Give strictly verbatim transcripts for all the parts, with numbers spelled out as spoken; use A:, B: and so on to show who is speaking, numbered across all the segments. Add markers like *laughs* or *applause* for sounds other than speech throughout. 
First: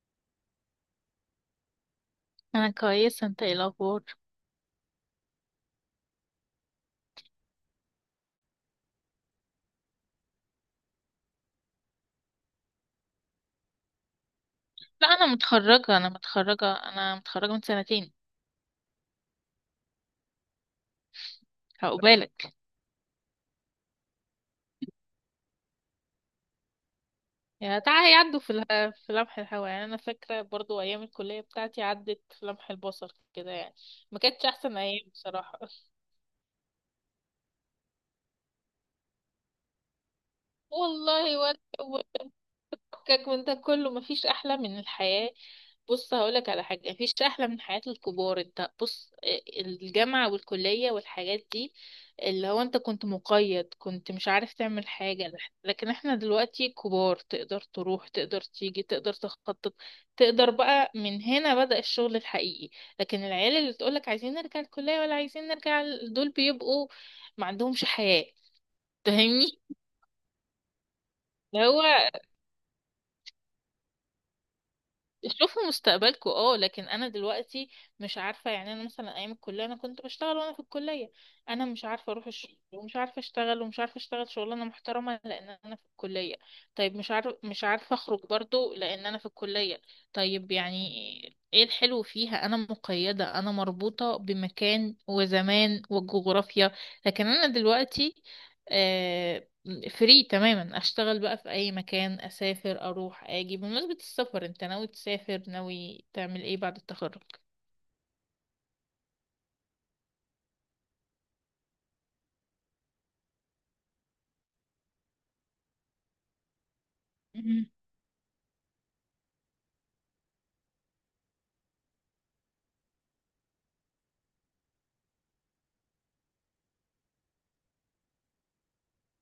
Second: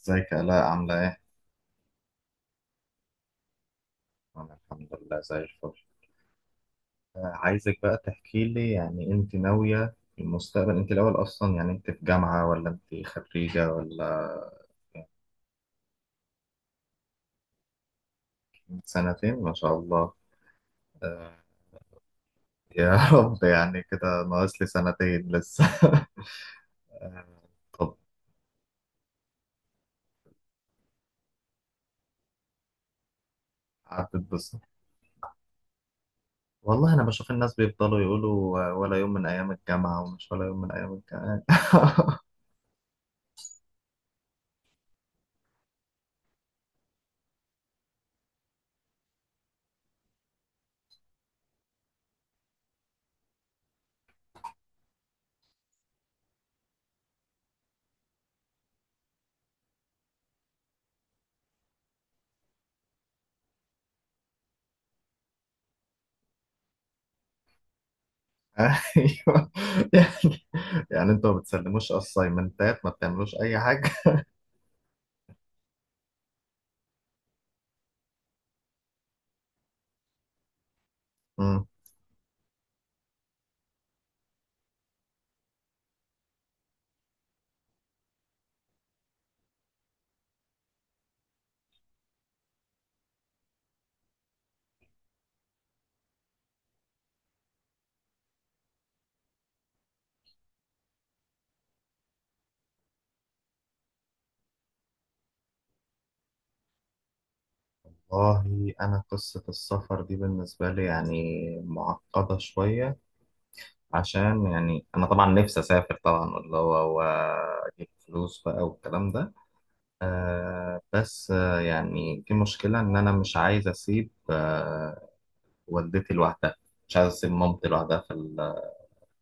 A: ازيك يا آلاء؟ عاملة ايه؟
B: انا كويسه. انت ايه الاخبار؟
A: أنا الحمد لله زي الفل. آه، عايزك بقى تحكي لي، يعني انت ناوية في المستقبل؟ انت الأول أصلا، يعني انت في جامعة ولا انت خريجة ولا؟
B: لا، انا متخرجه انا متخرجه انا متخرجه من سنتين.
A: من سنتين، ما شاء الله. آه،
B: هقبالك
A: يا *laughs* رب، يعني كده ناقص لي سنتين لسه. *laughs* آه،
B: يا
A: طب
B: تعالى يعدوا في اله- في لمح الهوا، يعني انا فاكره برضو ايام الكليه بتاعتي عدت في لمح البصر كده يعني.
A: عدت
B: ما كانتش
A: بس.
B: احسن ايام بصراحه. *laughs*
A: والله أنا بشوف الناس بيفضلوا يقولوا آه، ولا يوم من أيام الجامعة، ومش ولا يوم من أيام
B: والله
A: الجامعة.
B: ولا.
A: *laughs*
B: فكك من ده كله، مفيش احلى من الحياة. بص، هقولك على حاجة، مفيش احلى من حياة الكبار. انت بص، آه، الجامعة والكلية والحاجات دي، اللي هو انت كنت مقيد، كنت مش عارف تعمل حاجة. لكن احنا دلوقتي كبار، تقدر تروح، تقدر تيجي، تقدر تخطط، تقدر بقى من هنا بدأ الشغل الحقيقي. لكن العيال اللي تقولك عايزين نرجع الكلية ولا عايزين نرجع ال- دول بيبقوا ما عندهمش حياة.
A: أيوه.
B: فاهمني؟
A: يعني، يعني انتوا ما
B: اللي هو
A: بتسلموش أسايمنتات، ما بتعملوش أي حاجة؟
B: شوفوا مستقبلكم اه. لكن انا دلوقتي مش عارفه، يعني انا مثلا ايام الكليه انا كنت بشتغل وانا في الكليه. انا
A: *laughs*
B: مش عارفه اروح الشغل، ومش عارفه اشتغل، ومش عارفه اشتغل شغلانه محترمه، لان انا في الكليه. طيب مش عارف مش عارفه اخرج برضو لان انا في الكليه. طيب يعني ايه الحلو فيها؟ انا مقيده، انا مربوطه بمكان وزمان وجغرافيا. لكن انا دلوقتي آه، فري تماما. اشتغل بقى في اي مكان، اسافر، اروح اجي. بمناسبة السفر، انت ناوي تسافر، ناوي تعمل ايه بعد التخرج؟
A: والله أنا قصة السفر دي بالنسبة لي يعني معقدة شوية، عشان يعني أنا طبعا نفسي أسافر طبعا، اللي هو
B: مم.
A: وأجيب فلوس بقى والكلام ده. آه بس آه، يعني في مشكلة إن أنا مش عايز أسيب آه والدتي لوحدها، مش عايز أسيب مامتي لوحدها في ال-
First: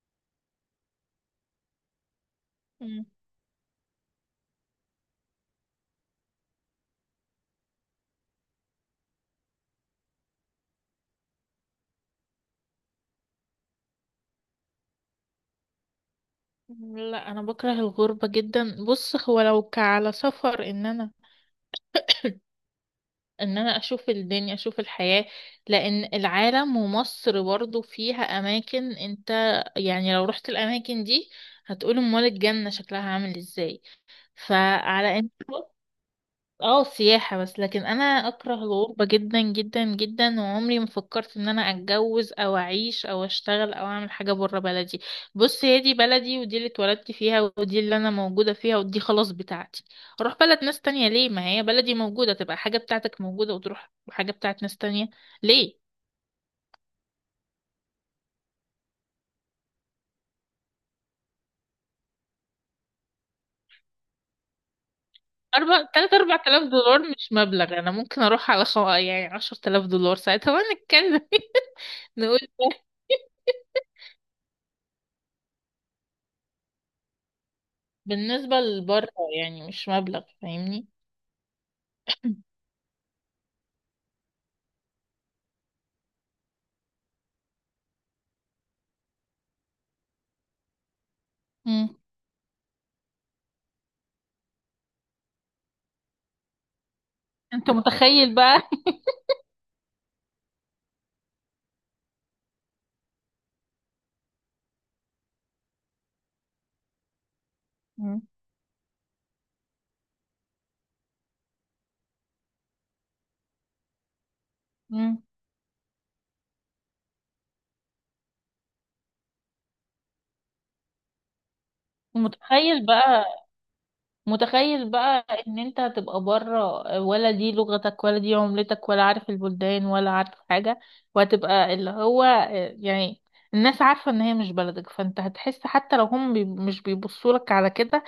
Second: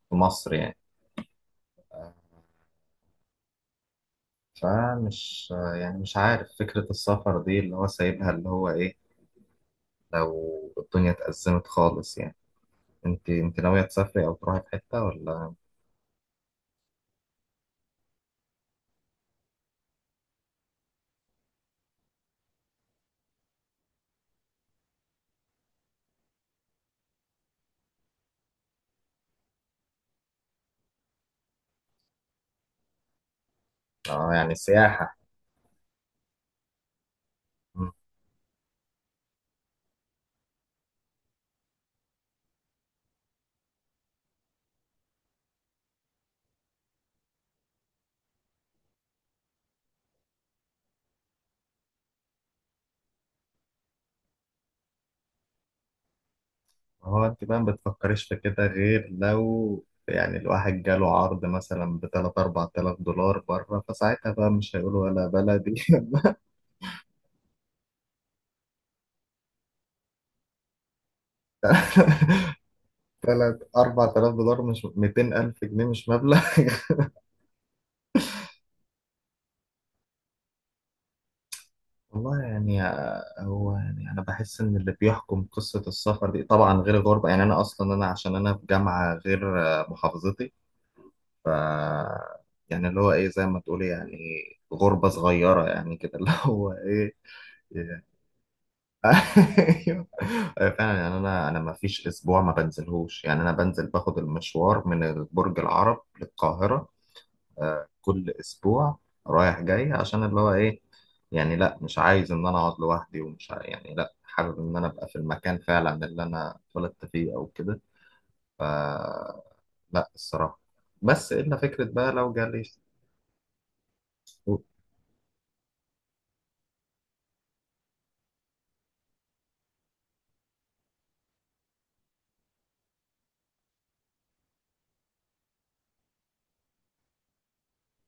A: في مصر يعني. آه،
B: مم.
A: فمش آه يعني مش عارف فكرة السفر دي اللي هو سايبها اللي هو إيه، لو الدنيا اتأزمت خالص يعني. أنت أنت ناوية تسافري أو تروحي في حتة ولا؟
B: لا انا بكره الغربة جدا. بص، هو لو كعلى سفر ان انا ان انا اشوف الدنيا، اشوف الحياة. لان العالم ومصر برضو فيها اماكن، انت يعني لو رحت الاماكن دي هتقول امال الجنة شكلها عامل ازاي.
A: اه يعني سياحة.
B: فعلى انت، اه سياحة بس. لكن
A: مم.
B: انا اكره الغربة جدا جدا جدا، وعمري ما فكرت ان انا اتجوز او اعيش او اشتغل او اعمل حاجة برا بلدي. بص، هي دي بلدي، ودي اللي اتولدت فيها، ودي اللي انا موجودة فيها، ودي خلاص بتاعتي. اروح بلد ناس تانية ليه؟ ما هي بلدي موجودة. تبقى حاجة بتاعتك موجودة وتروح حاجة بتاعت ناس تانية ليه؟
A: هو انت بقى ما بتفكريش في كده، غير لو يعني الواحد جاله عرض مثلا ب ثلاثة أربعة آلاف دولار بره، فساعتها بقى مش هيقولوا ولا بلدي.
B: أربع تلات أربع تلاف دولار مش مبلغ. أنا ممكن أروح على خو... يعني عشر تلاف دولار ساعتها ونتكلم. *laughs* نقول
A: *laughs*
B: ده
A: تلاتة أربعة آلاف دولار مش ميتين ألف جنيه، مش مبلغ. *laughs*
B: بالنسبة لبره، يعني مش مبلغ. فاهمني؟
A: والله يعني، هو يعني انا بحس ان اللي بيحكم قصة السفر دي طبعا غير الغربة، يعني انا اصلا انا عشان انا في جامعة غير محافظتي، ف
B: مم.
A: يعني اللي هو ايه، زي ما تقولي يعني غربة صغيرة يعني كده. *laughs* اللي هو ايه.
B: انت
A: *laughs*
B: متخيل بقى؟
A: ايوه. أيوة فعلا، يعني انا انا ما فيش اسبوع ما بنزلهوش، يعني انا بنزل باخد المشوار من برج العرب للقاهرة آه،
B: *laughs* مم.
A: كل اسبوع رايح جاي، عشان اللي هو ايه، يعني لا مش عايز ان انا اقعد لوحدي، ومش ع- يعني لا حابب ان انا ابقى في
B: مم.
A: المكان فعلا اللي انا اتولدت فيه او كده. ف لا الصراحة، بس الا فكرة بقى لو جالي.
B: متخيل بقى، متخيل بقى ان انت هتبقى بره، ولا دي لغتك، ولا دي عملتك، ولا عارف البلدان، ولا عارف حاجة. وهتبقى اللي هو، يعني الناس عارفة ان هي مش بلدك، فانت هتحس حتى لو هم بي مش بيبصولك على كده.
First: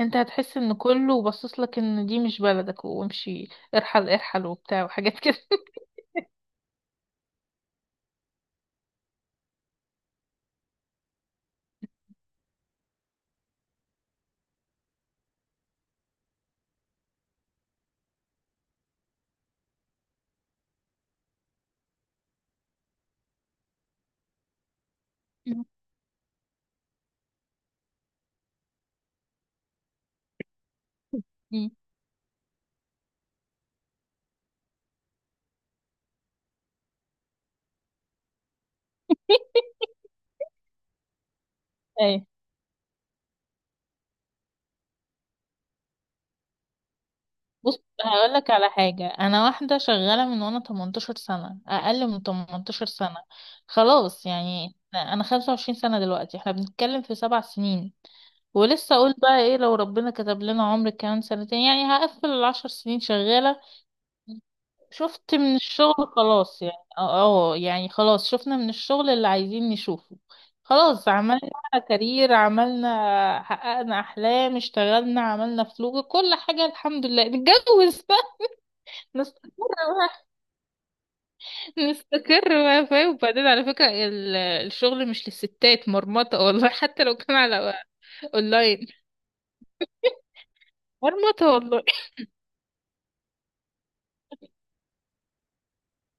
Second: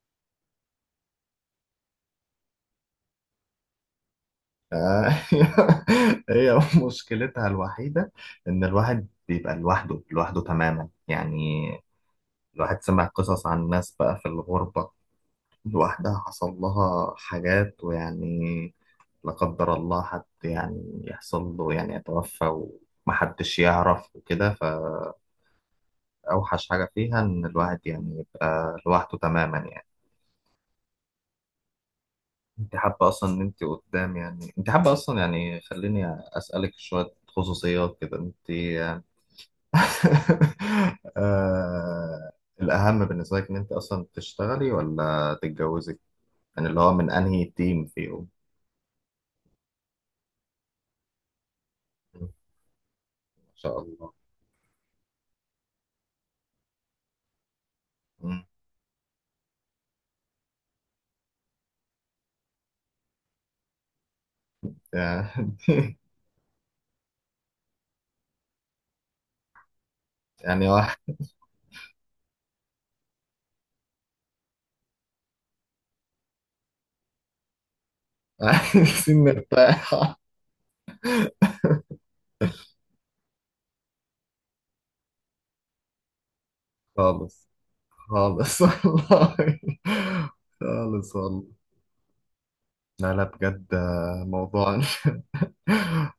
B: انت هتحس ان كله باصصلك ان دي مش بلدك وامشي، ارحل ارحل وبتاع
A: آه،
B: وحاجات كده.
A: *laughs* هي مشكلتها الوحيدة إن الواحد بيبقى لوحده، لوحده تماما يعني. الواحد سمع قصص عن ناس بقى في الغربة لوحدها، حصل لها حاجات ويعني لا قدر الله، حد يعني يحصل له يعني يتوفى ومحدش يعرف وكده.
B: *laughs*
A: فأوحش حاجة فيها إن الواحد يعني يبقى لوحده تماما يعني.
B: مم.
A: أنت حابة أصلا إن أنت قدام؟ يعني أنت حابة أصلا؟ يعني خليني أسألك شوية خصوصيات كده. أنت *laughs*
B: ايوه.
A: آه، الأهم بالنسبة لك إن أنت أصلا تشتغلي ولا تتجوزي؟ يعني اللي هو من أنهي
B: بص
A: تيم فيهم؟
B: هقول لك على حاجة، أنا واحدة شغالة من وأنا 18 سنة، أقل من
A: مم.
B: 18 سنة.
A: ما شاء الله.
B: خلاص يعني أنا 25 سنة دلوقتي، احنا بنتكلم في سبع سنين.
A: مم.
B: ولسه أقول بقى إيه لو ربنا كتب لنا عمر كمان سنتين يعني هقفل العشر سنين شغالة. شفت
A: يعني.
B: من
A: *laughs*
B: الشغل خلاص يعني اه. آه، يعني خلاص، شفنا من الشغل اللي عايزين نشوفه.
A: يعني
B: خلاص،
A: واحد.
B: عملنا كارير، عملنا، حققنا أحلام، اشتغلنا، عملنا فلوس، كل حاجة الحمد لله، نتجوز.
A: *laughs* عايزين
B: مستقر،
A: نرتاح.
B: مستقر بقى فاهم؟ وبعدين على فكرة ال- الشغل مش للستات، مرمطة والله. *laughs* حتى لو كان
A: خالص،
B: على
A: خالص. *laughs*
B: اونلاين،
A: والله، خالص والله.
B: مرمطة والله.
A: لا لا، بجد آه، موضوع. *laughs*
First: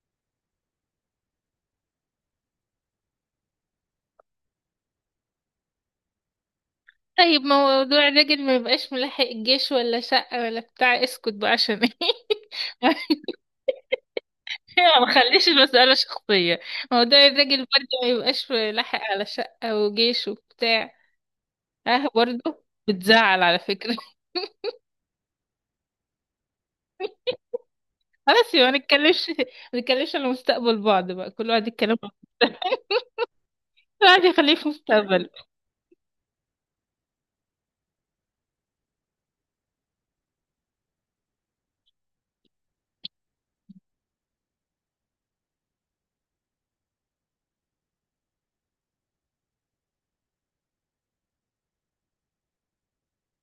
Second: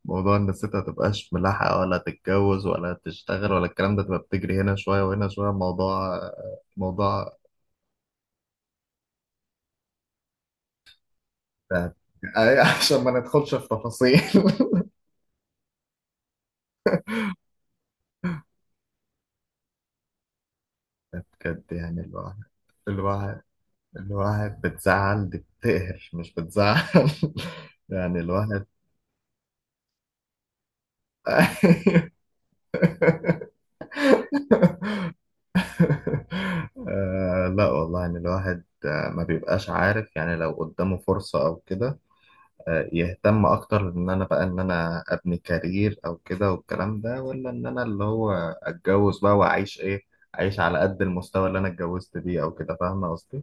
A: موضوع إن الست متبقاش ملاحقة ولا تتجوز ولا تشتغل ولا الكلام ده، تبقى بتجري هنا شوية وهنا شوية، موضوع آه، موضوع.
B: طيب موضوع الراجل ما يبقاش ملاحق الجيش ولا شقة ولا بتاع، اسكت بقى
A: ف-
B: عشان ايه؟
A: أي- *laughs* عشان ما
B: *laughs*
A: ندخلش في تفاصيل. *laughs*
B: ما خليش المسألة شخصية. موضوع الراجل برضه ما يبقاش ملاحق على شقة وجيش وبتاع.
A: بجد، يعني
B: اه
A: الواحد،
B: برضه
A: الواحد
B: بتزعل على فكرة. *laughs*
A: الواحد بتزعل، دي بتقهر مش بتزعل. *laughs* يعني
B: خلاص
A: الواحد.
B: يبقى ما نتكلمش، ما نتكلمش على مستقبل بعض بقى، كل واحد يتكلم،
A: *laughs*
B: كل واحد يخليه في مستقبله.
A: آه لا والله، يعني الواحد آه، ما بيبقاش عارف يعني، لو قدامه فرصة أو كده، آه، يهتم اكتر ان انا بقى، ان انا ابني كارير او كده والكلام ده، ولا ان انا اللي هو اتجوز بقى واعيش ايه، اعيش على قد المستوى اللي انا اتجوزت بيه او كده. فاهمه قصدي؟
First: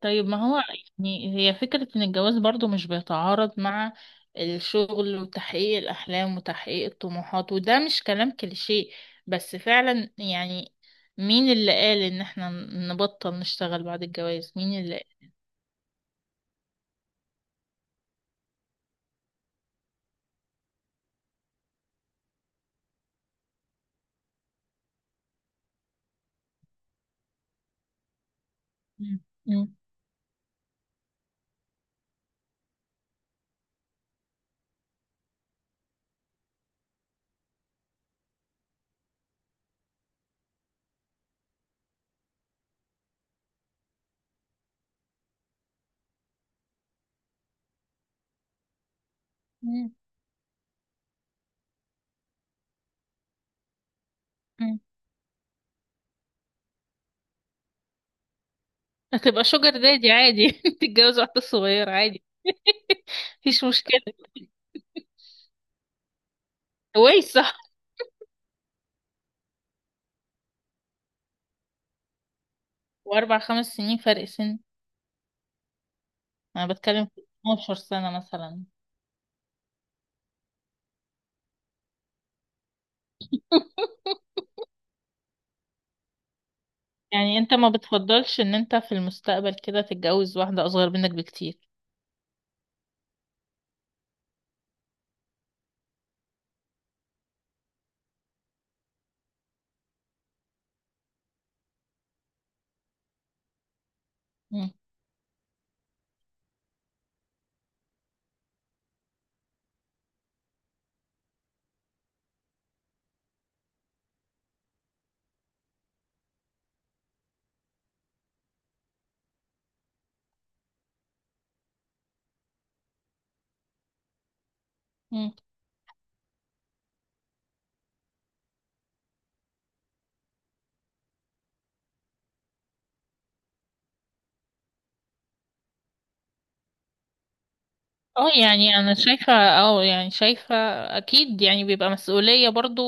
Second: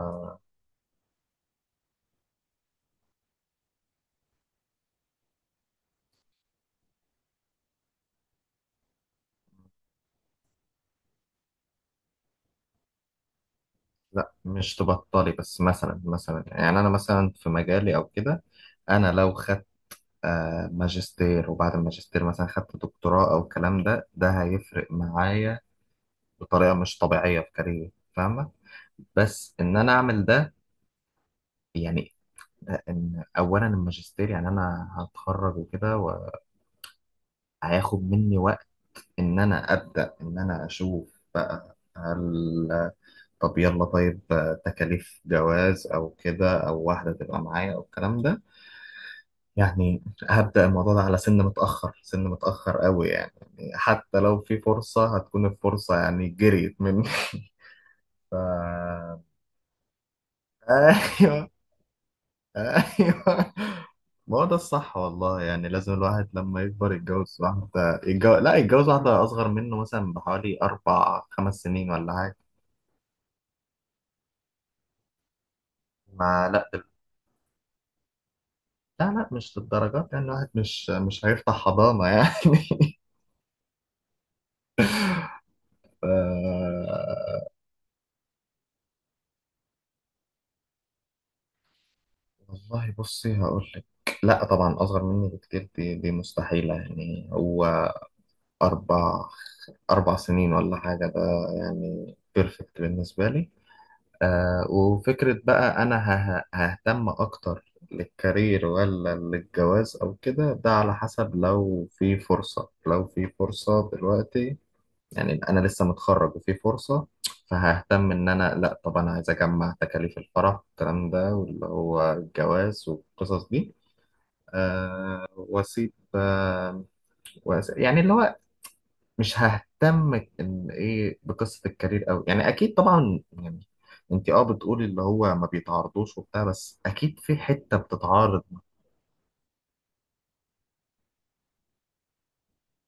B: طيب ما هو يعني هي فكرة ان الجواز برضو مش بيتعارض مع الشغل وتحقيق الاحلام وتحقيق الطموحات، وده مش كلام كليشيه بس فعلا. يعني مين اللي قال ان احنا نبطل نشتغل بعد
A: لا
B: الجواز؟
A: مش
B: مين اللي قال؟
A: تبطلي بس، مثلا مثلا يعني انا مثلا في مجالي او كده، انا لو خدت آه، ماجستير، وبعد الماجستير مثلا خدت دكتوراه او الكلام ده، ده هيفرق معايا بطريقه مش طبيعيه في كاريري. فاهمه؟
B: مم.
A: بس
B: مم.
A: ان انا اعمل ده، يعني ان اولا الماجستير يعني انا هتخرج وكده، وهياخد مني وقت ان انا ابدا ان انا اشوف بقى، هل، طب يلا طيب، تكاليف جواز او كده، او واحده تبقى معايا او الكلام ده،
B: مم.
A: يعني هبدا الموضوع ده على سن متاخر، سن متاخر قوي يعني، يعني حتى لو في
B: مم.
A: فرصه هتكون الفرصه يعني جريت مني. *laughs* ف
B: هتبقى شوجر دادي عادي. *laughs* تتجوز واحدة
A: ايوه،
B: صغيرة عادي. *laughs*
A: ايوه.
B: مفيش مشكلة.
A: ما هو ده الصح والله، يعني لازم الواحد لما يكبر
B: كويس
A: يتجوز
B: صح.
A: واحدة، يتجوز لا، يتجوز واحدة أصغر منه مثلا بحوالي أربع خمس سنين ولا حاجة.
B: واربع خمس سنين فرق سن،
A: ما
B: انا
A: لا دل...
B: بتكلم في 12 سنة مثلا.
A: لا لا، مش للدرجات، يعني الواحد مش مش هيفتح حضانة يعني. *laughs* ف...
B: يعني انت ما بتفضلش ان انت في المستقبل كده تتجوز واحدة اصغر منك بكتير؟
A: والله بصي هقول لك، لا طبعا أصغر مني بكتير، دي دي مستحيلة يعني. هو أربع، أربع سنين ولا حاجة ده، يعني بيرفكت بالنسبة لي. آه،
B: مم.
A: وفكرة بقى أنا هه- ههتم أكتر للكارير ولا للجواز أو كده، ده على حسب، لو في فرصة، لو في فرصة دلوقتي، يعني أنا لسه متخرج وفي فرصة، فههتم إن أنا لأ طبعا، عايز أجمع تكاليف الفرح والكلام ده، واللي هو الجواز والقصص دي، آه
B: مم.
A: وأسيب آه وأس- يعني اللي هو، مش ههتم ان ايه بقصه الكارير قوي، يعني اكيد طبعا يعني انت اه بتقولي اللي هو ما بيتعرضوش وبتاع، بس اكيد في حته
B: اه
A: بتتعرض.
B: يعني انا شايفة، اه يعني شايفة اكيد يعني بيبقى مسؤولية برضو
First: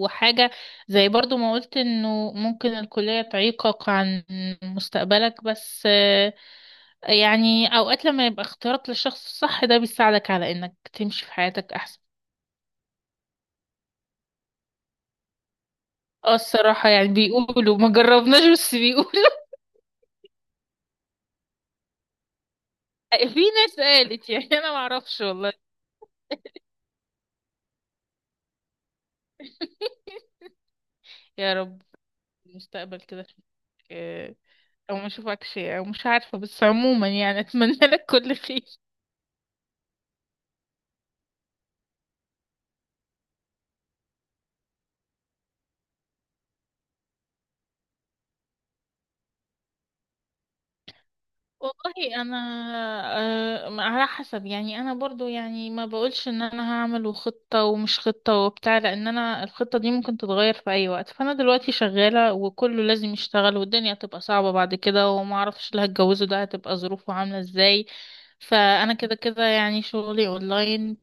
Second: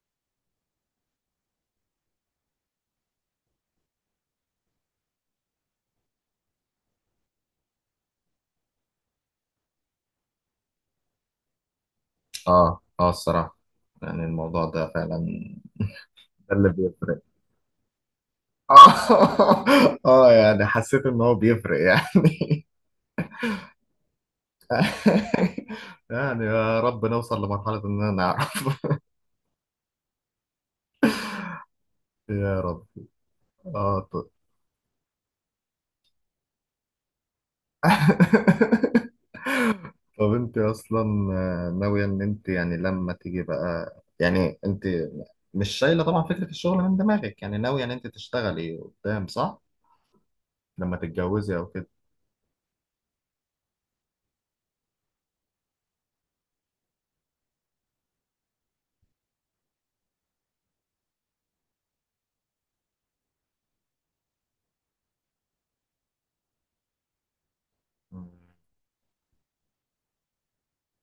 B: وحاجة. زي برضو ما قلت انه ممكن الكلية تعيقك عن مستقبلك، بس آه، يعني اوقات لما يبقى اختيارك للشخص الصح ده بيساعدك على انك تمشي في حياتك احسن.
A: اه اه، الصراحه يعني الموضوع ده فعلا
B: اه
A: ده اللي
B: الصراحة يعني
A: بيفرق.
B: بيقولوا ما جربناش
A: *laughs*
B: بس بيقولوا.
A: اه، اه يعني حسيت ان هو بيفرق يعني.
B: *laughs* في ناس قالت، يعني انا معرفش والله.
A: *laughs* يعني يا رب نوصل لمرحله اننا نعرف.
B: يا رب
A: *laughs* يا رب.
B: المستقبل كده أشوفك،
A: اه طيب.
B: آه، او ما اشوفكش او مش عارفه، بس عموما يعني اتمنى لك كل خير.
A: *laughs* طب انت اصلا آه، ناوية ان انت يعني لما تيجي بقى، يعني انت مش شايلة طبعا فكرة الشغل من دماغك، يعني ناوية ان انت تشتغلي قدام، صح؟ لما تتجوزي او كده.
B: والله انا آه، على حسب. يعني انا برضو يعني ما بقولش ان انا هعمل خطة ومش خطة وبتاع، لان انا الخطة دي ممكن تتغير في اي وقت. فانا دلوقتي شغالة وكله لازم يشتغل والدنيا هتبقى صعبة بعد كده، وما اعرفش اللي هتجوزه ده هتبقى ظروفه عاملة ازاي.
A: *laughs* مم.
B: فانا كده كده يعني شغلي اونلاين،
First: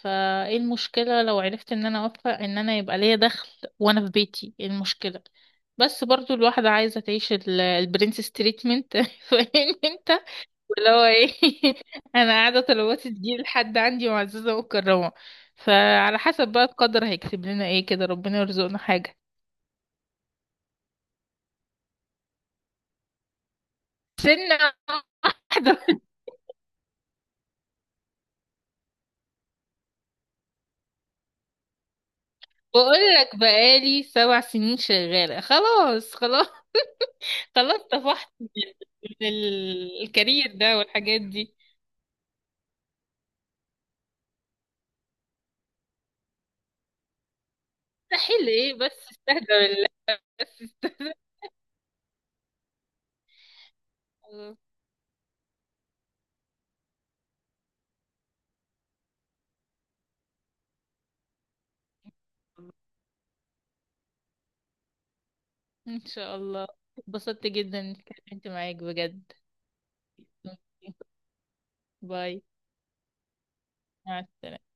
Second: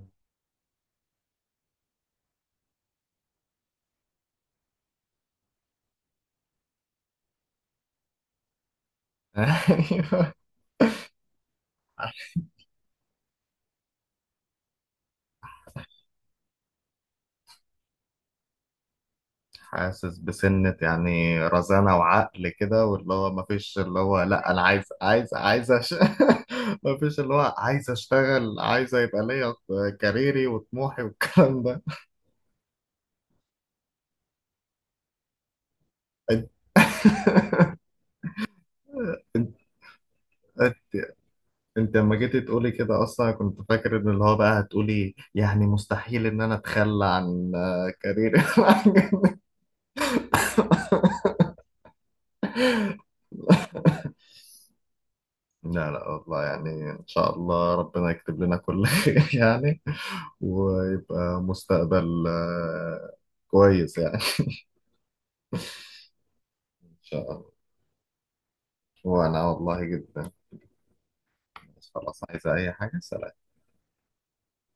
B: فايه المشكلة لو عرفت ان انا اوفق ان انا يبقى ليا دخل وانا في بيتي؟ إيه المشكلة؟ بس برضو الواحدة عايزة تعيش ال- البرنسس تريتمنت. *laughs* فاهم انت
A: ايوه.
B: اللي هو ايه؟ *laughs* انا قاعده طلباتي تجي لحد عندي معززه مكرمه. فعلى حسب بقى القدر هيكتب لنا ايه، كده ربنا يرزقنا حاجه.
A: حاسس بسنة يعني رزانة وعقل كده، واللي هو مفيش اللي هو لا
B: سنه
A: انا عايز، عايز عايز
B: واحده.
A: أش... *laughs* مفيش اللي هو عايز اشتغل، عايز يبقى ليا كاريري وطموحي والكلام ده.
B: *laughs* بقول لك بقالي سبع سنين شغاله، خلاص خلاص. *laughs* خلاص
A: *laughs*
B: طفحت من
A: انت
B: ال- الكارير
A: انت
B: ده والحاجات دي.
A: انت لما جيتي تقولي كده، اصلا كنت فاكر ان اللي هو بقى هتقولي يعني مستحيل ان انا اتخلى عن آه، كاريري.
B: مستحيل ايه بس
A: *laughs*
B: استهدى بالله، بس استهدى. خلاص.
A: لا لا والله، يعني ان شاء الله ربنا يكتب لنا كل *laughs* خير يعني، ويبقى مستقبل آه، كويس يعني.
B: ان شاء الله.
A: ان شاء الله.
B: اتبسطت جدا اني اتكلمت معاك بجد.
A: وانا والله جدا. خلاص،
B: باي.
A: عايزة اي حاجة؟ سلام.
B: مع السلامه.